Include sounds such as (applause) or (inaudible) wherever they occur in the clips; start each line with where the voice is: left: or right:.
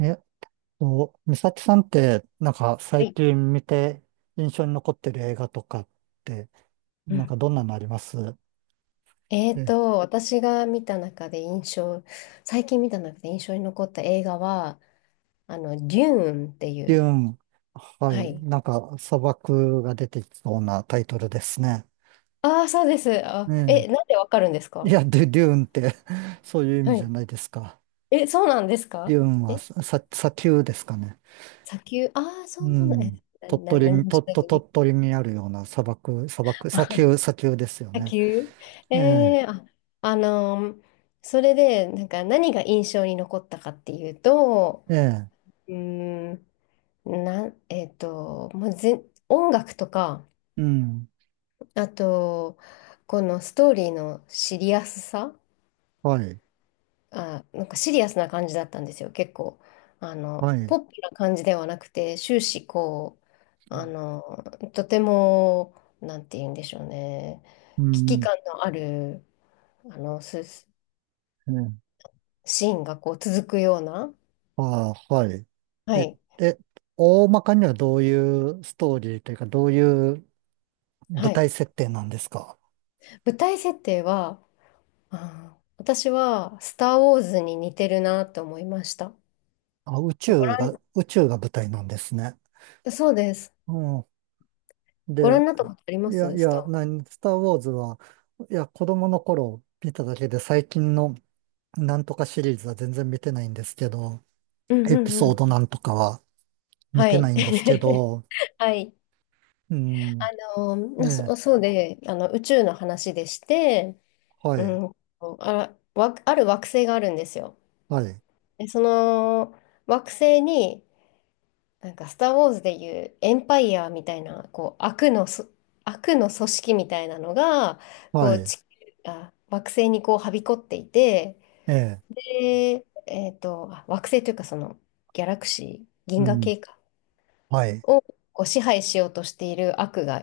right: えっ美咲さんって、なんか
left: は
right: 最
left: い。
right: 近見て印象に残ってる映画とかって、
left: う
right: なんか
left: ん。
right: どんなのあります？え、
left: 私が見た中で印象、最近見た中で印象に残った映画は、デューンってい
right: デュー
left: う。
right: ン、は
left: は
right: い、
left: い。
right: なんか砂漠が出てきそうなタイトルですね。
left: ああ、そうです。
right: ね
left: なんでわかるんです
right: え、い
left: か？
right: や、デューンって (laughs) そういう意
left: は
right: 味じゃ
left: い。
right: ないですか。
left: え、そうなんです
right: デ
left: か？
right: ューンは
left: え、
right: 砂丘ですかね。
left: 砂丘。ああ、そう
right: う
left: なんだ。
right: ん。
left: え、
right: 鳥
left: な、な、
right: 取
left: 何
right: に、
left: も知らず
right: 鳥
left: に。
right: 取にあるような
left: (laughs)
right: 砂丘、
left: あ
right: 砂丘ですよ
left: 砂
right: ね。
left: 丘。
right: ええ、
left: えー、あ、あのーそれで、なんか何が印象に残ったかっていうと、
right: ええ、
left: うーん、なん、えっと、もうぜ、音楽とか、
right: うん。
left: あと、このストーリーのシリアスさ、
right: はい、
left: なんかシリアスな感じだったんですよ、結構。
right: はい。
left: ポップな感じではなくて、終始こう、あの、とても、なんて言うんでしょうね、
right: う
left: 危機
right: ん。
left: 感のある、あの、す
right: え、
left: シーンがこう続くような、
right: ああ、はい。
left: は
right: え、
left: い、
right: で、大まかにはどういうストーリーというか、どういう
left: は
right: 舞
left: い。
right: 台設定なんですか？
left: 舞台設定は、私は、スター・ウォーズに似てるなと思いました。
right: あ、宇
left: ご
right: 宙
left: 覧、
right: が、宇宙が舞台なんですね。
left: そうです。
right: うん。
left: ご覧
right: で、
left: になったことあり
right: い
left: ま
right: や、い
left: すス
right: や、
left: ター？
right: 何、スター・ウォーズは、いや、子供の頃見ただけで、最近のなんとかシリーズは全然見てないんですけど、
left: うん
right: エ
left: う
right: ピ
left: んう
right: ソード
left: ん。
right: なんとかは見
left: は
right: てな
left: い。
right: いんですけ
left: (laughs)
right: ど、
left: はい。
right: うん。
left: あの、
right: え
left: なそ、
right: え、
left: そうで、あの、宇宙の話でして、
right: は
left: う
right: い、
left: ん、ある惑星があるんですよ。
right: はい、
left: で、その惑星に、なんか、スター・ウォーズでいうエンパイアみたいな、こう、悪の組織みたいなのが、こ
right: は
left: う、
right: い、
left: 惑星にこう、はびこっていて、
right: ええ、
left: で、惑星というか、ギャラクシー、
right: う
left: 銀河
right: ん、
left: 系か。
right: はい。
left: をこう支配しようとしている悪が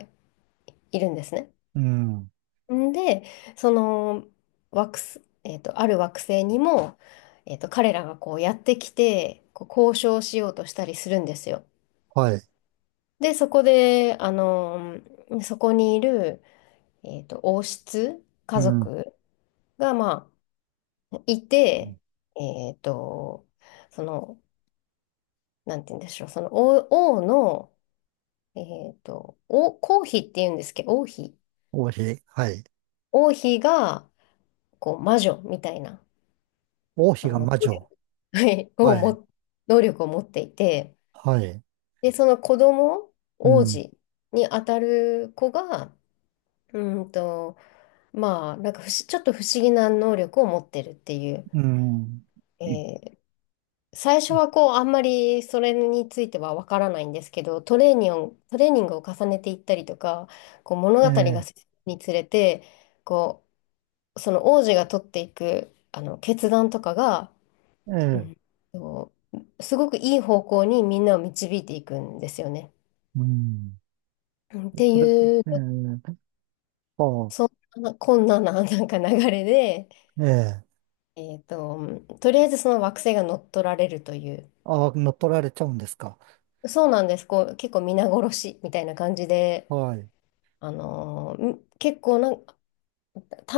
left: いるんですね。
right: うん。
left: んで、その惑星、えっと、ある惑星にも、彼らがこうやってきて、こう交渉しようとしたりするんですよ。
right: はい。
left: で、そこで、そこにいる、王室
right: う
left: 家
right: ん。うん。
left: 族が、まあ、いて、えっと、その、なんて言うんでしょう、その王、王の、えっと、王、皇妃って言うんですけど、王妃。
right: 王妃。はい。
left: 王妃が、こう、魔女みたいな、
right: 王妃
left: あ
right: が
left: の、
right: 魔女。
left: はい、(laughs)
right: はい。
left: 能力を持っていて、
right: はい。
left: で、その子供、
right: う
left: 王
right: ん。
left: 子に当たる子が、うーんと、まあ、なんかちょっと不思議な能力を持ってるっていう、
right: うん。うん、
left: えー最初はこう、あんまりそれについてはわからないんですけど、トレーニングを重ねていったりとか、こう物
right: え
left: 語が
right: え、
left: 進むにつれて、こう、その王子が取っていく、あの決断とかが、
right: え
left: う
right: え、
left: ん。そうすごくいい方向にみんなを導いていくんですよね。
right: うん。
left: うんって
right: それ、
left: いう、
right: ええ、ああ、
left: そんなこんなな、なんか流れで、
right: ええ、
left: えっと、とりあえずその惑星が乗っ取られるという、
right: ああ、乗っ取られちゃうんですか。
left: そうなんです、こう結構皆殺しみたいな感じで、
right: はい。
left: 結構な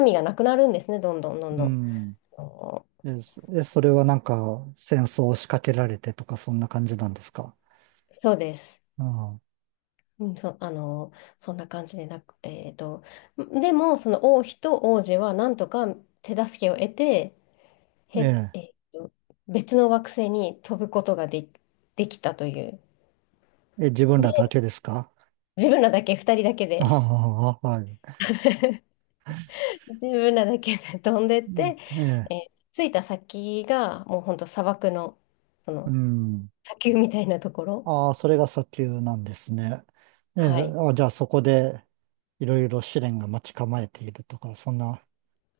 left: 民がなくなるんですね、どんどんどん
right: う
left: どん。
right: ん。
left: あの
right: え、そえ、それはなんか戦争を仕掛けられてとかそんな感じなんですか。
left: そうです。
right: あ
left: うんそ、あのーそんな感じでなく、でも、その王妃と王子はなんとか手助けを得て、
right: あ、
left: へ、
right: え
left: えっと、別の惑星に飛ぶことができたという。
right: え、え、自分ら
left: で、
right: だけですか。
left: 自分らだけ、2人だけ
right: あ
left: で、
right: あ、はい。
left: (laughs) 自分らだけで飛んでっ
right: うん、
left: て、
right: ええ、
left: 着いた先がもう本当砂漠の、そ
right: う
left: の
right: ん。
left: 砂丘みたいなところ。
right: ああ、それが砂丘なんですね。ええ、
left: はい。
right: あ、じゃあそこでいろいろ試練が待ち構えているとか、そんな、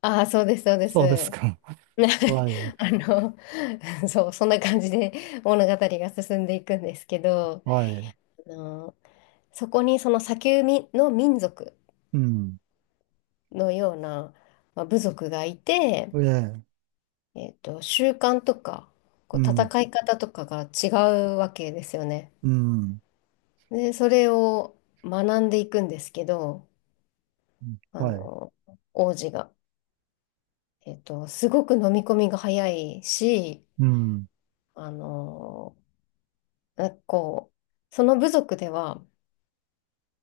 left: ああ、そうです、そうで
right: そうです
left: す。
right: か。(laughs) はい、
left: (laughs) あの、(laughs) そう、そんな感じで物語が進んでいくんですけど、
right: はい、
left: あの、そこにその砂丘みの民族
right: うん、
left: のような、まあ、部族がいて、
right: ええ、
left: 習慣とか、こ
right: う
left: う
right: ん、
left: 戦い方とかが違うわけですよね。
right: うん、
left: で、それを学んでいくんですけど、あ
right: はい、
left: の、王子が、すごく飲み込みが早いし、
right: うん、
left: あの、なこう、その部族では、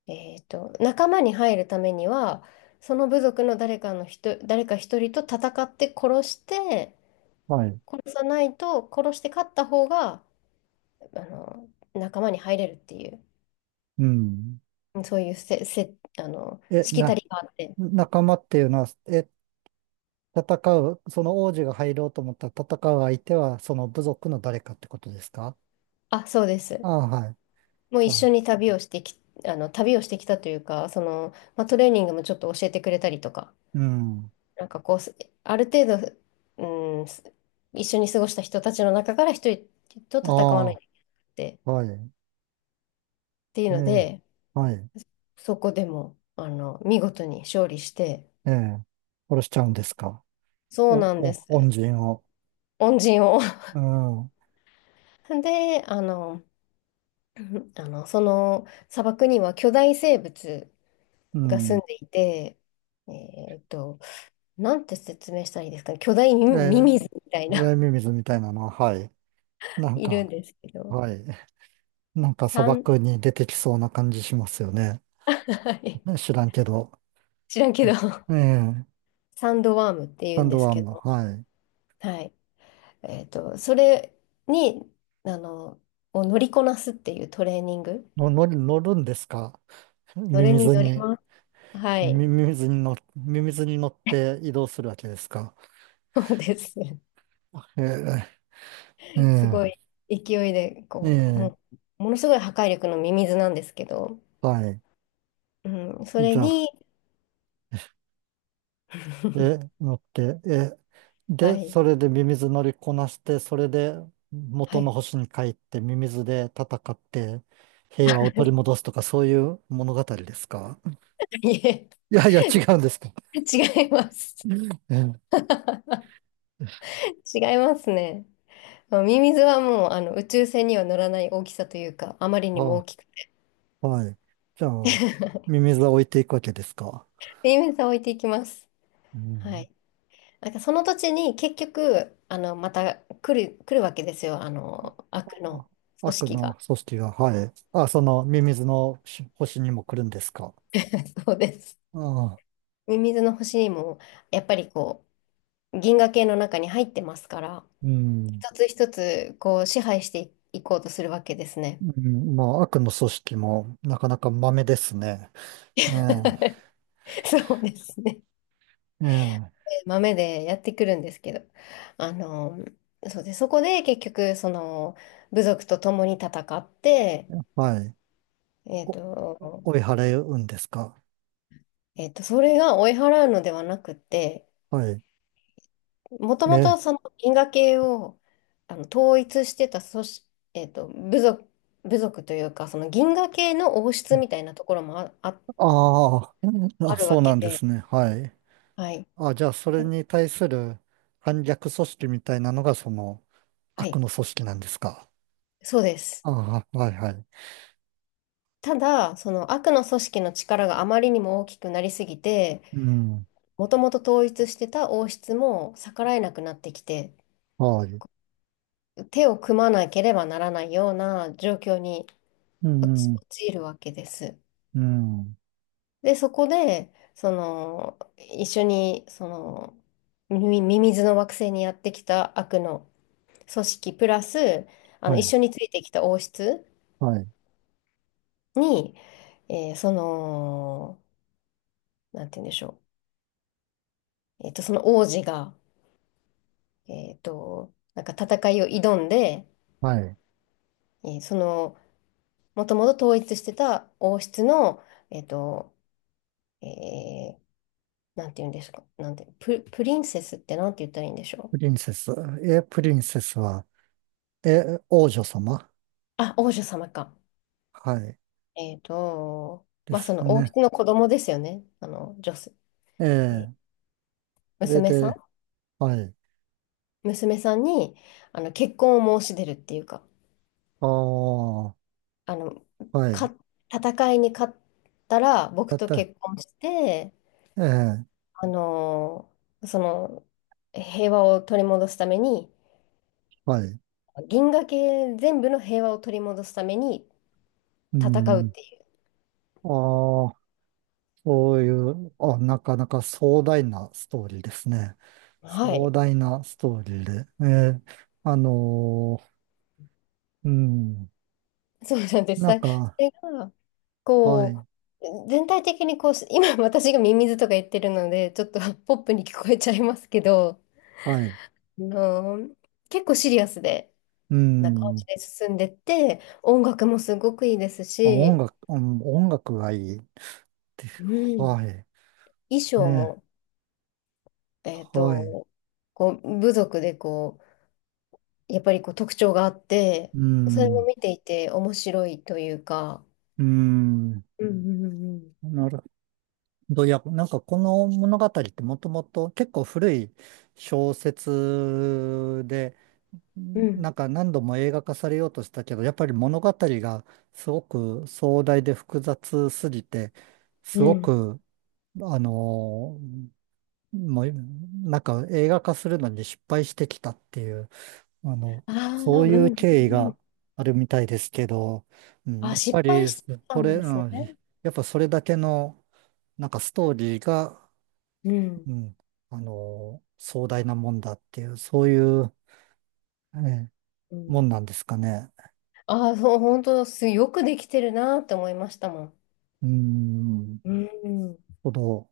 left: 仲間に入るためには、その部族の誰かの人、誰か一人と戦って殺して、
right: はい、
left: 殺さないと、殺して勝った方が、あの、仲間に入れるっていう。
right: うん。
left: そういうせ、せ、あの、
right: え、
left: しきた
right: な、
left: りがあって。
right: 仲間っていうのは、え、戦う、その王子が入ろうと思ったら戦う相手は、その部族の誰かってことですか？
left: そうです。
right: ああ、はい。
left: もう
right: じ
left: 一
right: ゃ
left: 緒
right: あ、
left: に旅をしてき、あの、旅をしてきたというか、まあ、トレーニングもちょっと教えてくれたりとか、
right: うん、
left: なんかこう、ある程度、うん、一緒に過ごした人たちの中から一人と
right: あ
left: 戦わないといけなくて、
right: あ、はい、
left: っていう
right: え
left: の
right: え、
left: で、
right: はい。
left: そこでも、見事に勝利して、
right: ええ、殺しちゃうんですか。
left: そう
right: お、
left: なんで
right: お、
left: す。
right: 恩人を。
left: 恩人を。
right: うん、
left: (laughs) で、(laughs) その砂漠には巨大生物
right: う
left: が住
right: ん。
left: んでいて、えーっと、なんて説明したらいいですかね。巨大ミ
right: え
left: ミ
right: え、
left: ミズみたいな
right: 冷ミミズみたいなのは、はい。
left: (laughs)
right: なん
left: いるん
right: か、
left: ですけど、
right: はい。なんか砂
left: サン、
right: 漠に出てきそうな感じしますよね。
left: (laughs) はい、
right: ね、知らんけど。
left: 知らんけど、
right: ええ、
left: サンドワームって言
right: サ
left: うん
right: ン
left: で
right: ド
left: す
right: ワー
left: け
right: ム、
left: ど、
right: はい。
left: はい。それに、あの、を乗りこなすっていうトレーニング、
right: の、乗る、乗るんですか？
left: そ
right: ミ
left: れ
right: ミ
left: に
right: ズ
left: 乗り
right: に、
left: ます。はい。
right: ミミズに乗って移動するわけですか。
left: そうです。(laughs)
right: ええ、え
left: す
right: え、
left: ごい勢いで、
right: え
left: こう、
right: え、
left: もう、ものすごい破壊力のミミズなんですけど、
right: はい。
left: うん、それ
right: じゃあ、
left: に、
right: え、
left: (laughs)
right: 乗って、え、
left: は
right: で、
left: い、
right: それでミミズ乗りこなして、それで
left: は
right: 元の
left: い。
right: 星に帰ってミミズで戦って平和を取り
left: (laughs)
right: 戻すとかそういう物語ですか？
left: いえ
right: いやいや、違うんですか。
left: (laughs) 違います。
right: うん、ええ、
left: 違いますね。まあミミズはもうあの宇宙船には乗らない大きさというか、あまりにも大
right: あ、
left: きく、
right: はい。じゃあ、ミミズは置いていくわけですか。
left: ミミズは置いていきます。
right: う
left: はい。
right: ん。
left: なんかその土地に結局、また来るわけですよ。
right: あ
left: 悪の
right: あ、
left: 組
right: 悪
left: 織
right: の
left: が。
right: 組織が、はい。あ、そのミミズのし星にも来るんですか。
left: (laughs) そうです。
right: ああ、
left: ミミズの星にも、やっぱりこう、銀河系の中に入ってますから、
right: うん。
left: 一つ一つこう支配していこうとするわけですね。
right: うん、まあ、悪の組織もなかなか豆ですね。え
left: (laughs) そうですね。
right: え、ええ、
left: 豆でやってくるんですけど、あの、そうで、そこで結局、部族と共に戦って、
right: はい。
left: えっ
right: お、
left: と、
right: 追い払うんですか？
left: それが追い払うのではなくて、
right: はい。
left: もと
right: え
left: も
right: ー、
left: とその因果系を統一してた組織、えっと、部族、部族というか、その銀河系の王室みたいなところも
right: ああ、
left: あ
right: あ、
left: る
right: そ
left: わ
right: うな
left: け
right: んで
left: で、
right: すね。はい。
left: はい。
right: あ、じゃあ、それに対する反逆組織みたいなのが、その、
left: は
right: 悪
left: い、
right: の組織なんですか？
left: そうです。
right: ああ、はい、はい。
left: ただ、その悪の組織の力があまりにも大きくなりすぎて、
right: うん、
left: もともと統一してた王室も逆らえなくなってきて、
right: はい。
left: 手を組まなければならないような状況に
right: う
left: 陥
right: ん、
left: 陥るわけです。
right: うん、
left: で、そこで、一緒に、ミミミズの惑星にやってきた悪の組織、プラス、
right: は
left: 一
right: い、
left: 緒についてきた王室
right: はい、
left: に、えーその、なんて言うんでしょう。その王子が、なんか戦いを挑んで、
right: はい。
left: えーその、もともと統一してた王室の、えっと、えー、なんて言うんですか、なんて、プ、プリンセスってなんて言ったらいいんでしょ
right: プ
left: う。
right: リンセス。え、プリンセスは、え、王女様。
left: 王女様か。
right: はい。で
left: まあ、
right: す
left: そ
right: よ
left: の王
right: ね。
left: 室の子供ですよね。女性、
right: え
left: えー
right: え、それ
left: 娘さん
right: で、はい。
left: 娘さんに、結婚を申し出るっていうか、
right: ああ、
left: あの、
right: はい。
left: か、戦いに勝ったら、僕と結婚して、
right: ええ、
left: あの、その、平和を取り戻すために、
right: はい。
left: 銀河系全部の平和を取り戻すために
right: う
left: 戦うっ
right: ん。
left: ていう。
right: ああ、そういう、あ、なかなか壮大なストーリーですね。
left: は
right: 壮
left: い。
right: 大なストーリーで。ええ、あのー、うん。
left: そうなんです。
right: なん
left: そ
right: か、
left: れが、
right: はい、
left: こう、全体的にこう、今私がミミズとか言ってるので、ちょっとポップに聞こえちゃいますけど、
right: はい。
left: あの結構シリアスで、
right: う
left: な感
right: ん。ま
left: じで進んでって、音楽もすごくいいです
right: あ、音
left: し、
right: 楽、うん、音楽がいいって。
left: うん、
right: はい。
left: 衣装
right: ね、
left: も、えっ
right: はい。
left: と、こう、部族でこう、やっぱりこう特徴があって、
right: う
left: それも
right: ん。
left: 見ていて面白いというか、
right: うん。
left: うんうん
right: なるほど。いや、なんかこの物語ってもともと結構古い小説で、
left: うんう
right: なん
left: ん
right: か何度も映画化されようとしたけど、やっぱり物語がすごく壮大で複雑すぎて、
left: う
right: す
left: んう
right: ご
left: ん、
right: く、あのー、もう、なんか映画化するのに失敗してきたっていう、あの、
left: あ
right: そ
left: あー、う
right: ういう
left: んう
right: 経緯
left: んう
right: が
left: ん。
right: あるみたいですけど、うん、
left: あ、
right: やっ
left: 失
right: ぱ
left: 敗
right: り、
left: して
right: そ
left: たん
right: れ、
left: で
right: う
left: す
right: ん、
left: ね。
right: やっぱそれだけの、なんかストーリーが、
left: うん
right: うん、あのー壮大なもんだっていう、そういう、えー、
left: う
right: も
left: ん。
right: んなんですかね。
left: ああー、そう、本当すよくできてるなって思いましたもん。
right: うーん、
left: うん。
right: ほど。